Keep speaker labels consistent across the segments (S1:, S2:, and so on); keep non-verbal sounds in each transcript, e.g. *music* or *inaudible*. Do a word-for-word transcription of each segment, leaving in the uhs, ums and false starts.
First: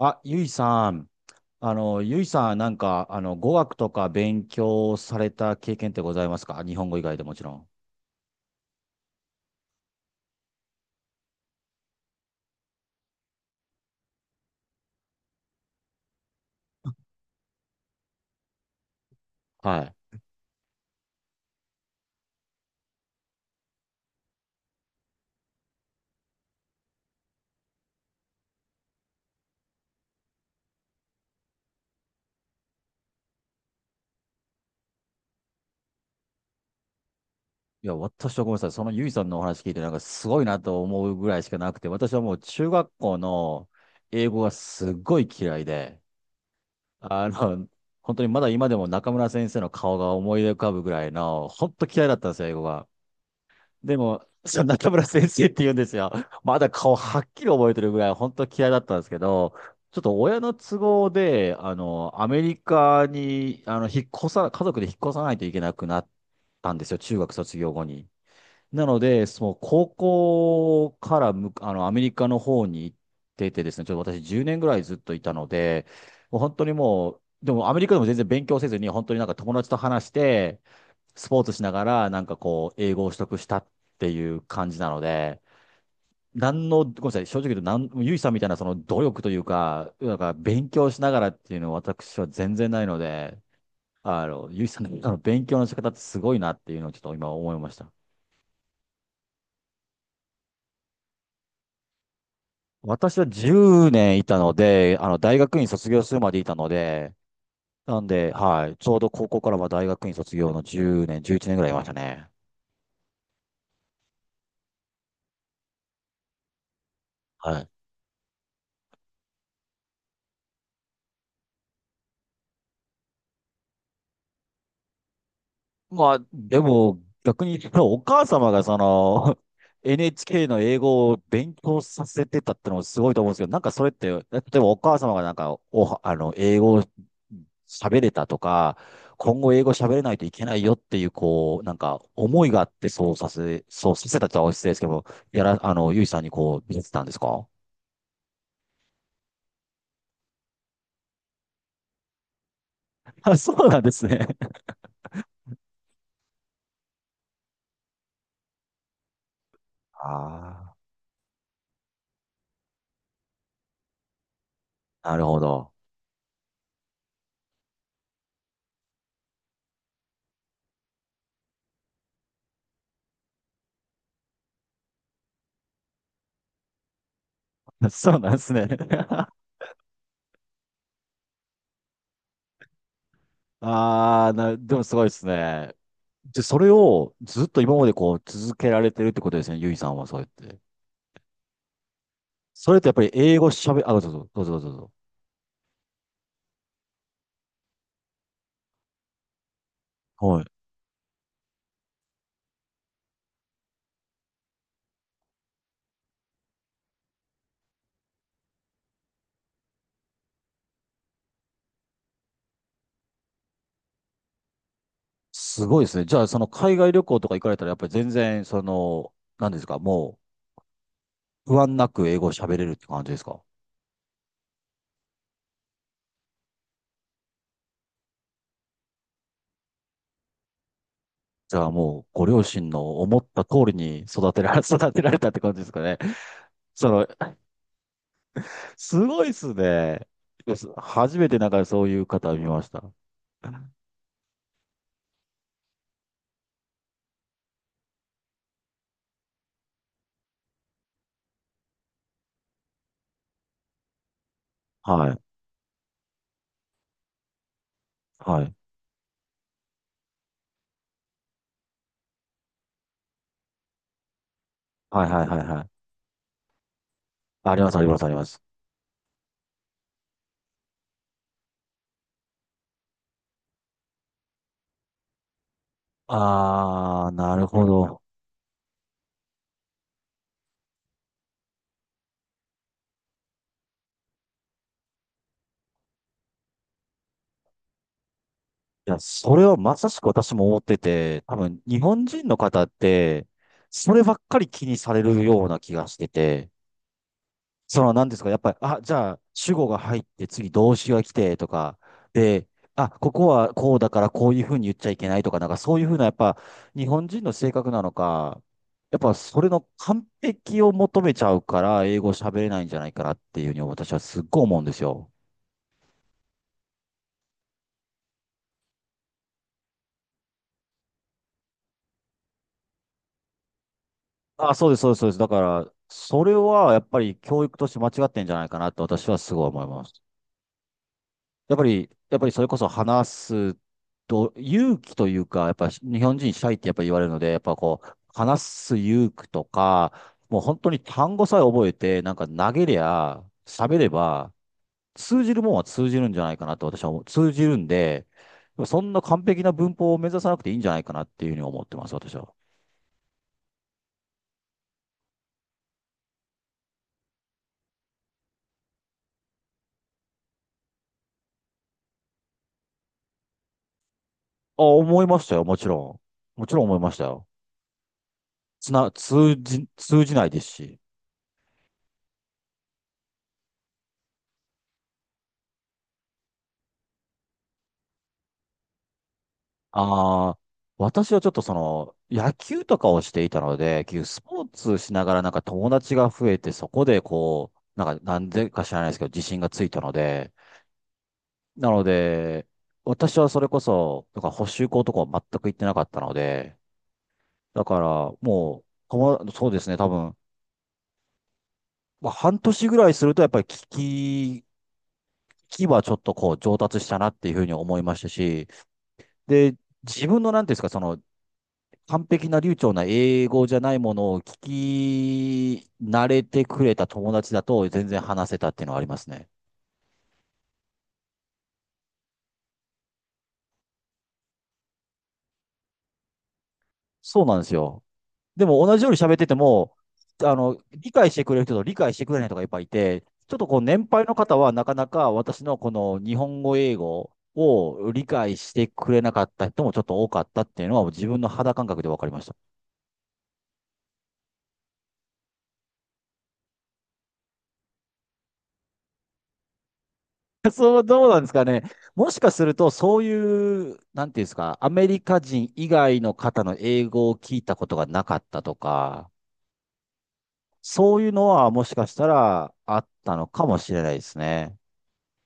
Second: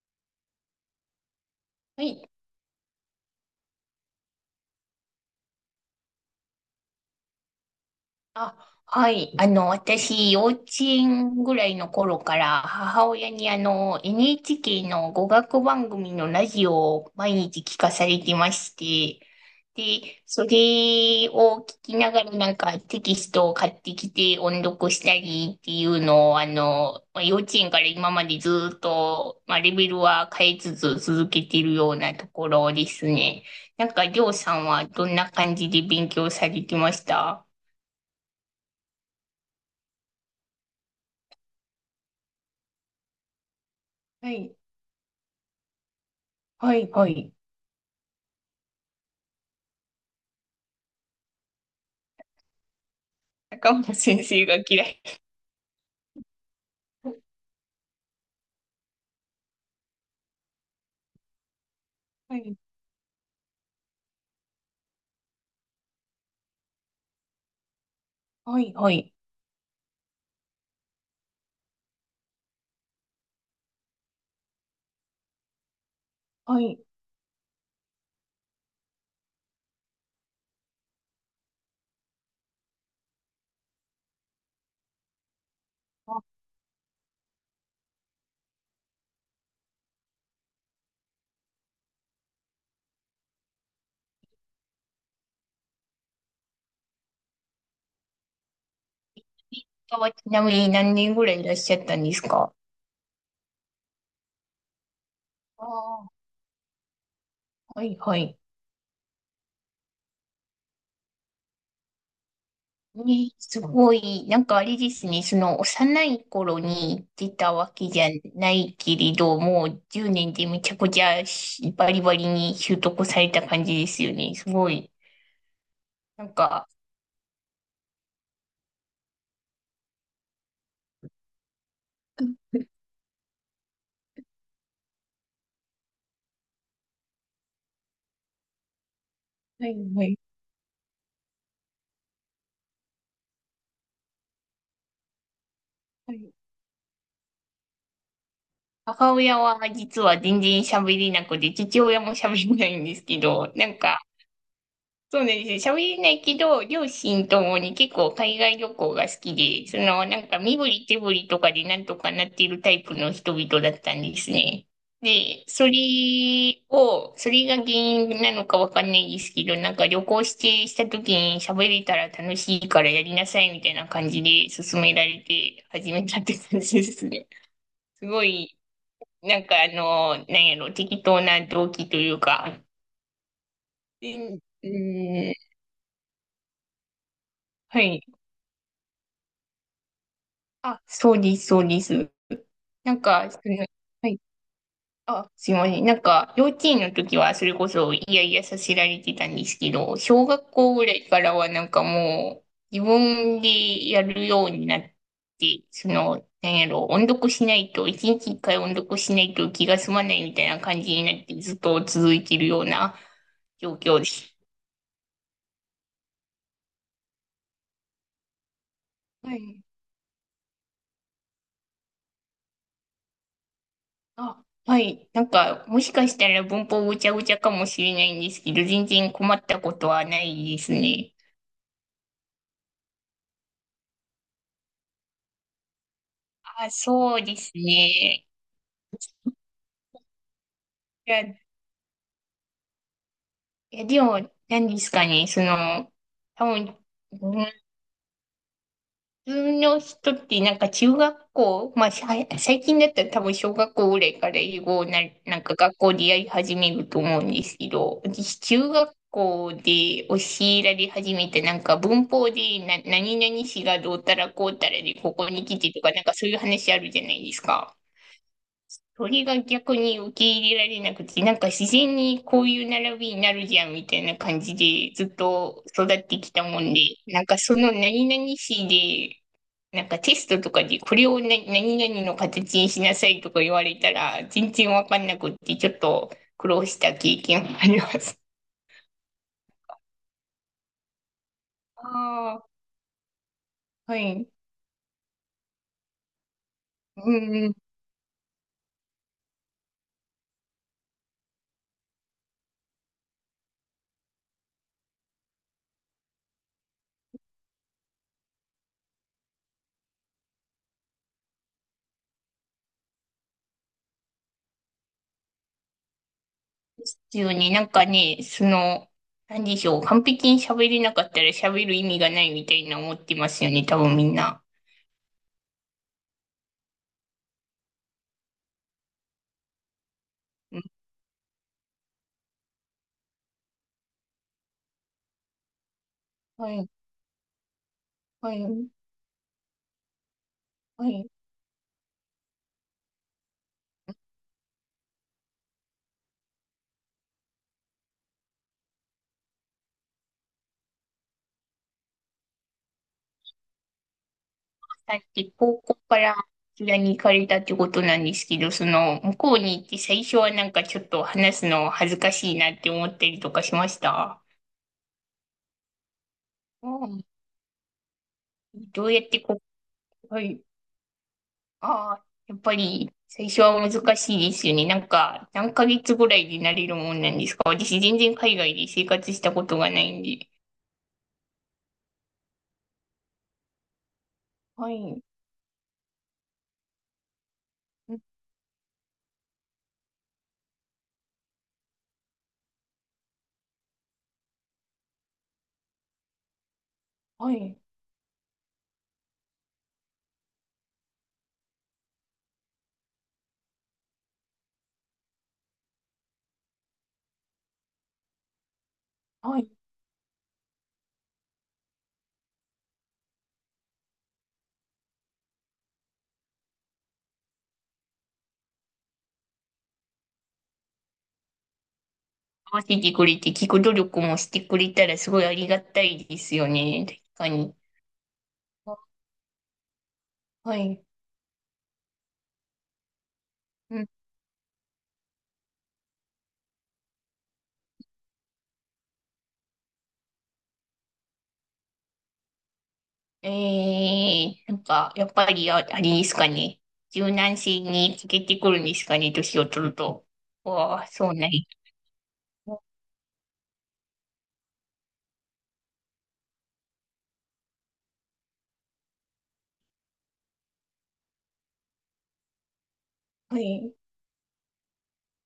S1: あ、ゆいさん。あの、
S2: は
S1: ゆい
S2: い。
S1: さん、なんか、あの、語学とか勉強された経験ってございますか？日本語以外でもちろん。
S2: あ、はい。あの、私、幼稚園ぐらいの頃から、母親にあの、エヌエイチケー の語学番組のラジオを毎日聞かされてまして、
S1: はい。
S2: で、それを聞きながらなんかテキストを買ってきて音読したりっていうのを、あの、まあ幼稚園から今までずっと、まあ、レベルは変えつつ続けてるようなところですね。なんか、りょうさんはどんな感じで勉強されてました？
S1: いや、私はごめんなさい。そのゆいさんのお話聞いて、なんかすごいなと思うぐらいしかなくて、私はもう中学校の英
S2: は
S1: 語が
S2: い、
S1: すっごい嫌いで、
S2: はい、は
S1: あ
S2: い。
S1: の、本当にまだ今でも中村先生の顔が思い浮かぶぐらいの、本当嫌いだったんですよ、英語が。
S2: 中本
S1: で
S2: 先
S1: も、
S2: 生が
S1: その
S2: 嫌
S1: 中
S2: い。
S1: 村先生って言うんですよ。まだ顔
S2: は
S1: はっきり覚えてるぐらい、本当嫌いだったんですけど、ちょっと親の都合で、あの、アメ
S2: い、
S1: リカに、あの、引っ越さ、家族で引っ越さないといけなくなったんですよ、中学卒業後に。
S2: はい、
S1: な
S2: は
S1: の
S2: い。
S1: で、その高校からむ、あの、アメリカの方に行っててですね、ちょっと私じゅうねんぐらいずっといたので、もう本
S2: は
S1: 当に
S2: い、
S1: もう、でもアメリカでも全然勉強せずに、本当になんか友達と話して、スポーツしながら、なんかこう、英語を取得したっていう感じなので、
S2: あ、
S1: なんの、ごめんなさい、正直言うと、なん、ゆいさんみたいなその努力というか、なんか勉強しながらっていうのは私は全然ないので、あの、ゆいさんのあの勉強の仕方ってすごいなっていうのをちょっと今思いました。
S2: インドはちなみに何年ぐらいいらっしゃったんですか？
S1: 私はじゅうねんいたので、あの、大学
S2: あ
S1: 院卒業する
S2: あ
S1: までいたので、
S2: はい、
S1: なん
S2: は
S1: で、
S2: い。
S1: はい、ちょうど高校からは大学院卒業のじゅうねん、じゅういちねんぐらいいましたね。
S2: ね、すごい、なんかあれですね、その幼い頃に出た
S1: はい。
S2: わけじゃないけれど、もうじゅうねんでめちゃくちゃしバリバリに習得された感じですよね。すごい。
S1: まあ、
S2: なん
S1: で
S2: か、
S1: も、逆に言うとお母様がその、*laughs* エヌエイチケー の英語を勉強させてたってのもすごいと思うんですけど、なんかそれって、例えばお母様がなんか、お、あの、英語を喋れたとか、今後英
S2: は
S1: 語
S2: い、
S1: 喋れ
S2: は
S1: ない
S2: い。
S1: といけないよっていう、こう、なんか思いがあってそうさせ、そうさせたとは失礼ですけど、やら、あの、ゆいさんにこう見せてたんですか？
S2: 母親は実は全然喋れなくて、父親も喋れないんですけ
S1: あ、*laughs*
S2: ど、
S1: そ
S2: *laughs* な
S1: う
S2: ん
S1: なんで
S2: か、
S1: すね。
S2: そうなんですよ。喋れないけど、両親ともに結構海外旅行が好きで、その、なんか身振
S1: あ
S2: り手振りとかでなんとかなっているタイプの人々だったんですね。
S1: あ、なるほ
S2: で、そ
S1: ど。
S2: れを、それが原因なのかわかんないですけど、なんか旅行してした時に喋れたら楽しいからやりなさいみたいな感じで勧められて始めたって感じですね。す
S1: そう
S2: ご
S1: なんです
S2: い
S1: ね。*laughs*
S2: なんかあの、なんやろ、適当な動機というか。う
S1: ああ、
S2: ん、
S1: な、でもすごいです
S2: うん、
S1: ね。で、それをずっと今
S2: は
S1: まで
S2: い。
S1: こう続けられてるってことですね、ゆいさんはそうやって。
S2: あ、そうです、そうです。
S1: それってや
S2: な
S1: っ
S2: ん
S1: ぱり
S2: か、
S1: 英
S2: そ
S1: 語
S2: の、
S1: 喋、あ、どう
S2: は
S1: ぞ
S2: い。
S1: どうぞどうぞどうぞ。
S2: あ、すいません。なんか、幼稚園の時はそれこそ、いやいやさせられてたんですけど、小
S1: は
S2: 学
S1: い。
S2: 校ぐらいからはなんかもう、自分でやるようになって、その、なんやろ、音読しないと、一日一回音読しないと気が済まないみたいな感じになって、ずっと続いてるような状況です。
S1: すごいですね。じゃあ、その海外旅行とか行かれたら、やっぱり全然、その、
S2: は
S1: 何で
S2: い
S1: すか、もう不安なく英語を喋れるって感じですか？
S2: あ、はい。なんか、もしかしたら文法ごちゃごちゃかもしれないんですけど、全然困ったことはないですね。
S1: じゃあもう、ご両親の思った通りに育てられ、*laughs* 育てられたって感じですかね。
S2: あ、
S1: その、
S2: そうですね。
S1: すごいっすね。
S2: い
S1: 初
S2: や、
S1: めて
S2: い
S1: なんかそういう方見ました。
S2: やでも、何ですかね、その、多分、う普通の人ってなんか中学校、まあさい最近だったら多分小学校ぐらいから英語をな、
S1: はい。
S2: なんか学校でやり始めると思うんですけど、私
S1: はい。
S2: 中学校で教えられ始めてなんか文法でな、何々詞がどうたらこうたらで
S1: はい
S2: こ
S1: はい
S2: こ
S1: はい
S2: に来
S1: はい。
S2: てとかなんかそういう話あるじゃないです
S1: ありま
S2: か。
S1: すありますあります。
S2: 鳥が逆に受け入れられなくて、なんか自然にこういう並びになるじゃんみたいな感じでずっと育ってきたもんで、
S1: ああ、
S2: なん
S1: な
S2: か
S1: る
S2: そ
S1: ほ
S2: の
S1: ど。
S2: 何々市で、なんかテストとかでこれをな何々の形にしなさいとか言われたら全然わかんなくってちょっと苦労した経験があります。
S1: いや、それはまさしく私も思ってて、多分日
S2: あ
S1: 本人の
S2: あ、
S1: 方って、そ
S2: は
S1: ればっ
S2: い。
S1: かり気にされるような気がしてて、
S2: うんうん。
S1: その何ですか、やっぱり、あ、じゃあ主語が入って次動詞が来てとか、で、あ、ここはこうだからこういうふうに言っちゃいけないとか、なんかそういうふうな、やっぱ日本人の性格なのか、やっぱそれの完璧を求めちゃうから、英語喋れないんじゃないかなっていうふうに私はすっごい思うんですよ。
S2: ですよね。なんかね、その、なんでしょう。完璧に喋れなかったら喋る意味がないみたいな思ってますよね。多分みんな。
S1: あ、そうです、そうです、そうです。だから、それはやっぱり教育として間違ってんじゃないかなって私はすごい思います。やっぱり、やっぱりそれこそ話すと、勇気というか、やっぱ日本人シ
S2: は
S1: ャイって
S2: い、
S1: やっぱ言われるので、やっぱこう、
S2: は
S1: 話
S2: い、
S1: す勇気とか、もう本当に
S2: はい。
S1: 単語さえ覚えて、なんか投げりゃ、喋れば、通じるもんは通じるんじゃないかなと私は思う。通じるんで、そんな完璧な文法を目指さなくていいんじゃないかなっていうふうに思ってます、私は。
S2: さっき高校からこちらに行かれたってことなんですけど、その、向こうに行って最初はなんかちょっと話すの恥ずかしいなって思ったりとかしました？
S1: あ、思いましたよ、もちろん。もちろん思い
S2: う
S1: ました
S2: ん。
S1: よ。つ
S2: ど
S1: な、
S2: うやって
S1: 通
S2: こ、
S1: じ、通じ
S2: は
S1: ないで
S2: い。
S1: すし。
S2: ああ、やっぱり最初は難しいですよね。なんか、何ヶ月ぐらいでなれるもんなんですか？私全然海外で生活したことがないんで。
S1: ああ、私はちょっとその、野球とかをしていたので、結局スポー
S2: は
S1: ツし
S2: い。
S1: ながらなんか友達が増えて、そこでこう、な
S2: う
S1: ん
S2: ん
S1: か、なんでか知らないですけど、自信がついたので、なので、私はそれこそ、なんか補習校とかは全く行ってなかったので、
S2: はい。
S1: だからもう、友そうですね、多分、まあ、半年ぐらいするとやっぱり聞き、聞きはちょっとこう上達したなっていうふうに思いましたし、
S2: はい。
S1: で、自分のなんていうんですか、その完璧な流暢な英語じゃないものを聞き慣れてくれた友達だと全然話せたっていうのはありますね。
S2: 合わせてくれて、聞く努力もしてくれたらすごいありがたいですよね。確
S1: そう
S2: か
S1: なんです
S2: に。
S1: よ。でも同
S2: あ
S1: じように喋ってても、あ
S2: は
S1: の、
S2: い。
S1: 理解してくれる人と理解してくれない人がいっぱいいて、ちょっとこう
S2: う
S1: 年
S2: ん。
S1: 配の方はなかなか私のこの日本語英語を理解してくれなかった人もちょっと多かったっていうのは自分の肌感覚で分かりました。
S2: えー、なんか、やっぱりあ、あれですかね。柔軟性に欠けてくるんですかね、年を取ると。
S1: *laughs* そ
S2: わ
S1: う、
S2: あ、
S1: どう
S2: そう
S1: なんで
S2: なんや。
S1: すかね。もしかすると、そういう、なんていうんですか、アメリカ人以外の方の英語を聞いたことがなかったとか、そういうのはもしかしたらあったの
S2: は
S1: かもし
S2: い。
S1: れないですね。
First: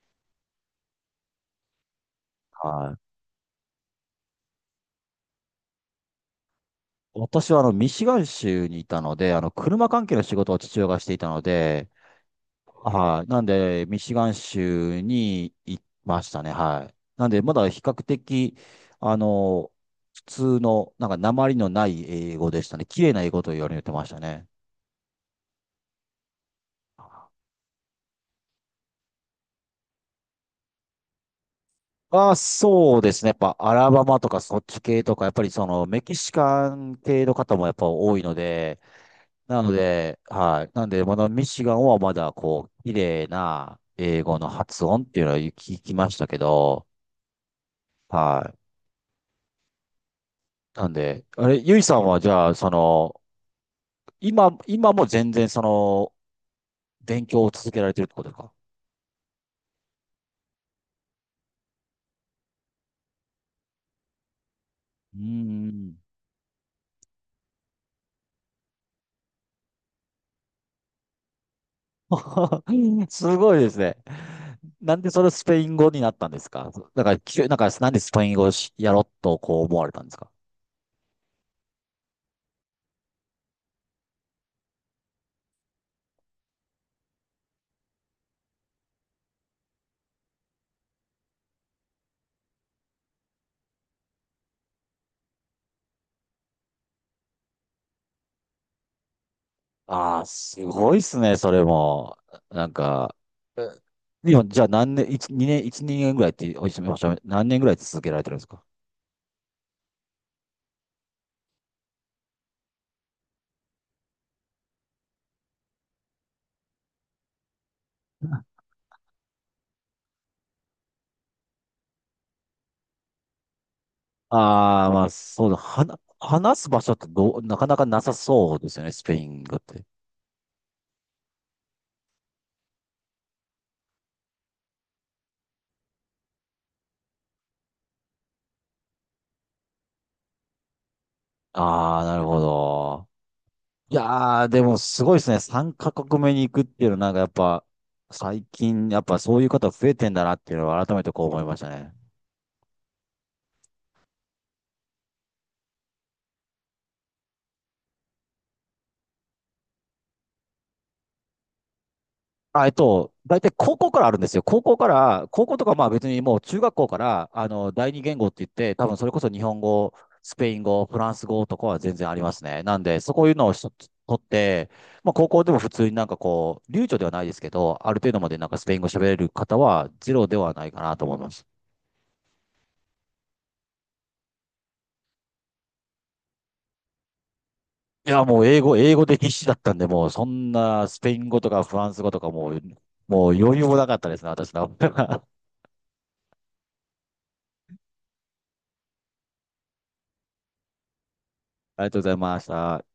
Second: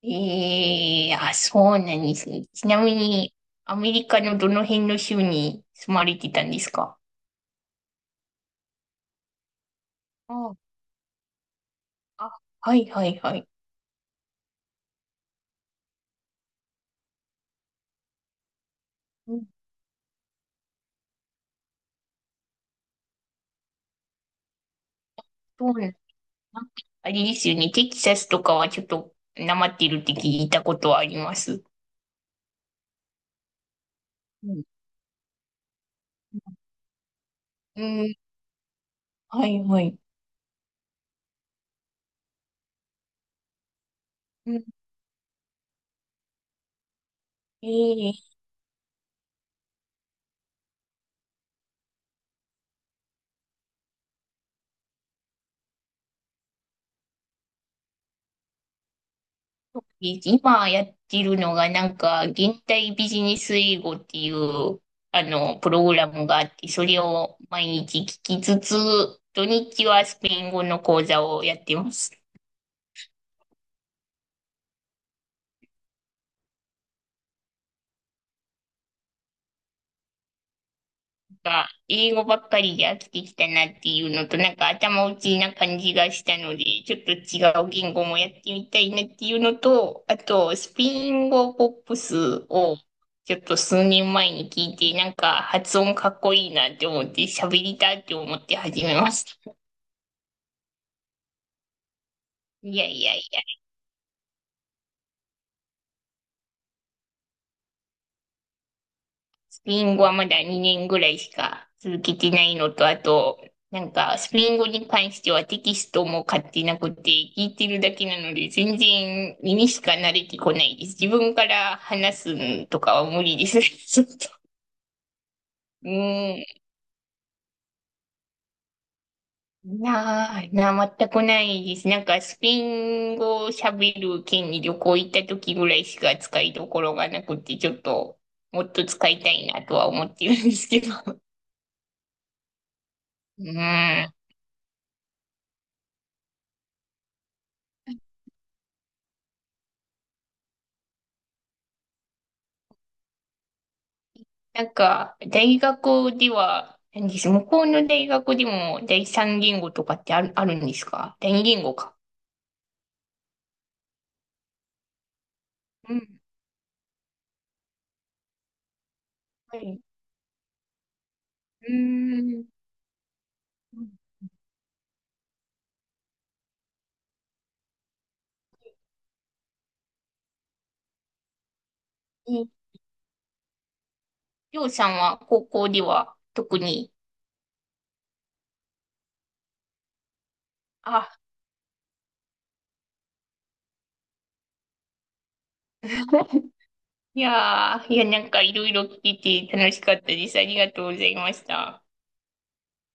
S2: ええ。あ、そうなんですね。ちな
S1: は
S2: み
S1: い。
S2: に、アメリカのどの辺の州に住まれてたんですか？
S1: 私はあの、ミシガン州にいたので、あの、車関係の仕事
S2: あ
S1: を父親がしていたので、
S2: あ、あはいはい
S1: はい。
S2: は
S1: なん
S2: い。
S1: で、ミシガン州に行きましたね。はい。なんで、まだ比較的、あ
S2: うん
S1: の、普通の、なんか、訛りのない英語でしたね。綺麗な英語と言われてましたね。
S2: そうなんなんかあれですよね。テキサスとかはちょっとなまってるって聞いたことはあります。
S1: あ、そうですね。やっぱ、アラバマとか
S2: う
S1: そっ
S2: ん。
S1: ち系とか、やっぱりその、メキシカン系の方もやっ
S2: う
S1: ぱ
S2: ん。
S1: 多いので、
S2: はい
S1: なの
S2: はい。
S1: で、はい。なんで、まだミシガンはまだ、こう、綺麗な英語の
S2: うん。
S1: 発音っていうのは聞きましたけど、
S2: ええ
S1: はい。なんで、あれ、ゆいさんはじゃあ、その、今、今も全然その、勉強を続けられてるってことですか？
S2: 今やってるのがなんか、現代ビジネス英語っていう、
S1: うー
S2: あの、プログ
S1: ん。
S2: ラムがあって、それを毎日聞きつつ、土日はスペイン語の講座をやってます。
S1: *laughs* すごいですね。なんでそれスペイン語になったんですか？だから、きゅなんか、なんでスペイン語をしやろうとこう思われたんですか？
S2: か、英語ばっかりで飽きてきたなっていうのと、なんか頭打ちな感じがしたので、ちょっと違う言語もやってみたいなっていうのと、あと、スペイン語ポップスをちょっと数年前に聞いて、なんか発音かっこいいなって思って、喋りたいって思って始めました。
S1: ああ、すごいっすね、それも。なん
S2: いやいや
S1: か、
S2: いや。
S1: えでも、じゃあ何年、一二年、一二年ぐらいっておっしゃおっしゃ何年ぐらい続けられてるんですか？
S2: ペイン語はまだにねんぐらいしか続けてないのと、あと、なんか、スペイン語に関してはテキストも買ってなくて、聞いてるだけなので、全然耳しか慣れてこないです。自分から話すんとかは無理です。*laughs* ちょっと。
S1: ああ、まあ、そうだ。は
S2: う
S1: な、
S2: ん。
S1: 話す場所ってどう、なかなかなさそうですよね、スペイン語って。
S2: なあ、なあ、全くないです。なんか、スペイン語を喋る県に旅行行った時ぐらいしか使いどころがなくて、ちょっと、もっと使いたいなとは思ってるんですけど。
S1: ああ、なるほど。
S2: う
S1: い
S2: ん。
S1: やー、でもすごいですね。さんカ国目に行くっていうのは、なんかやっぱ、最近、やっぱそういう方増えてんだなっていうのは改めてこう思いましたね。
S2: なんか、大学では、何です、向こうの大学でも第三言語とかってある、あるんですか？第二言語か。
S1: あ、えっと、大体高校からあるんですよ。高校から、高校とかまあ
S2: う
S1: 別
S2: ん。
S1: にもう中学校から、あの、第二言語って言って、多分それこそ日
S2: は
S1: 本
S2: い。
S1: 語、スペイン語、フランス語と
S2: う
S1: かは全然ありま
S2: ー
S1: す
S2: ん。
S1: ね。なんで、そこいうのをしと取って、まあ高校でも普通になんかこう、流暢ではないですけど、ある程度までなんかスペイン語喋れる方はゼロではないかなと思います。
S2: え、りょうさんは高校では特に、
S1: いや、もう英語、英語で必死だったんで、もうそんなス
S2: あ、
S1: ペイン語とかフランス語とかもう、もう余裕もなかったですね、私の。*laughs*
S2: *laughs* いやー、いや、なんかいろいろ聞いて楽しかったです。ありがとうございました。
S1: ありがとうございました。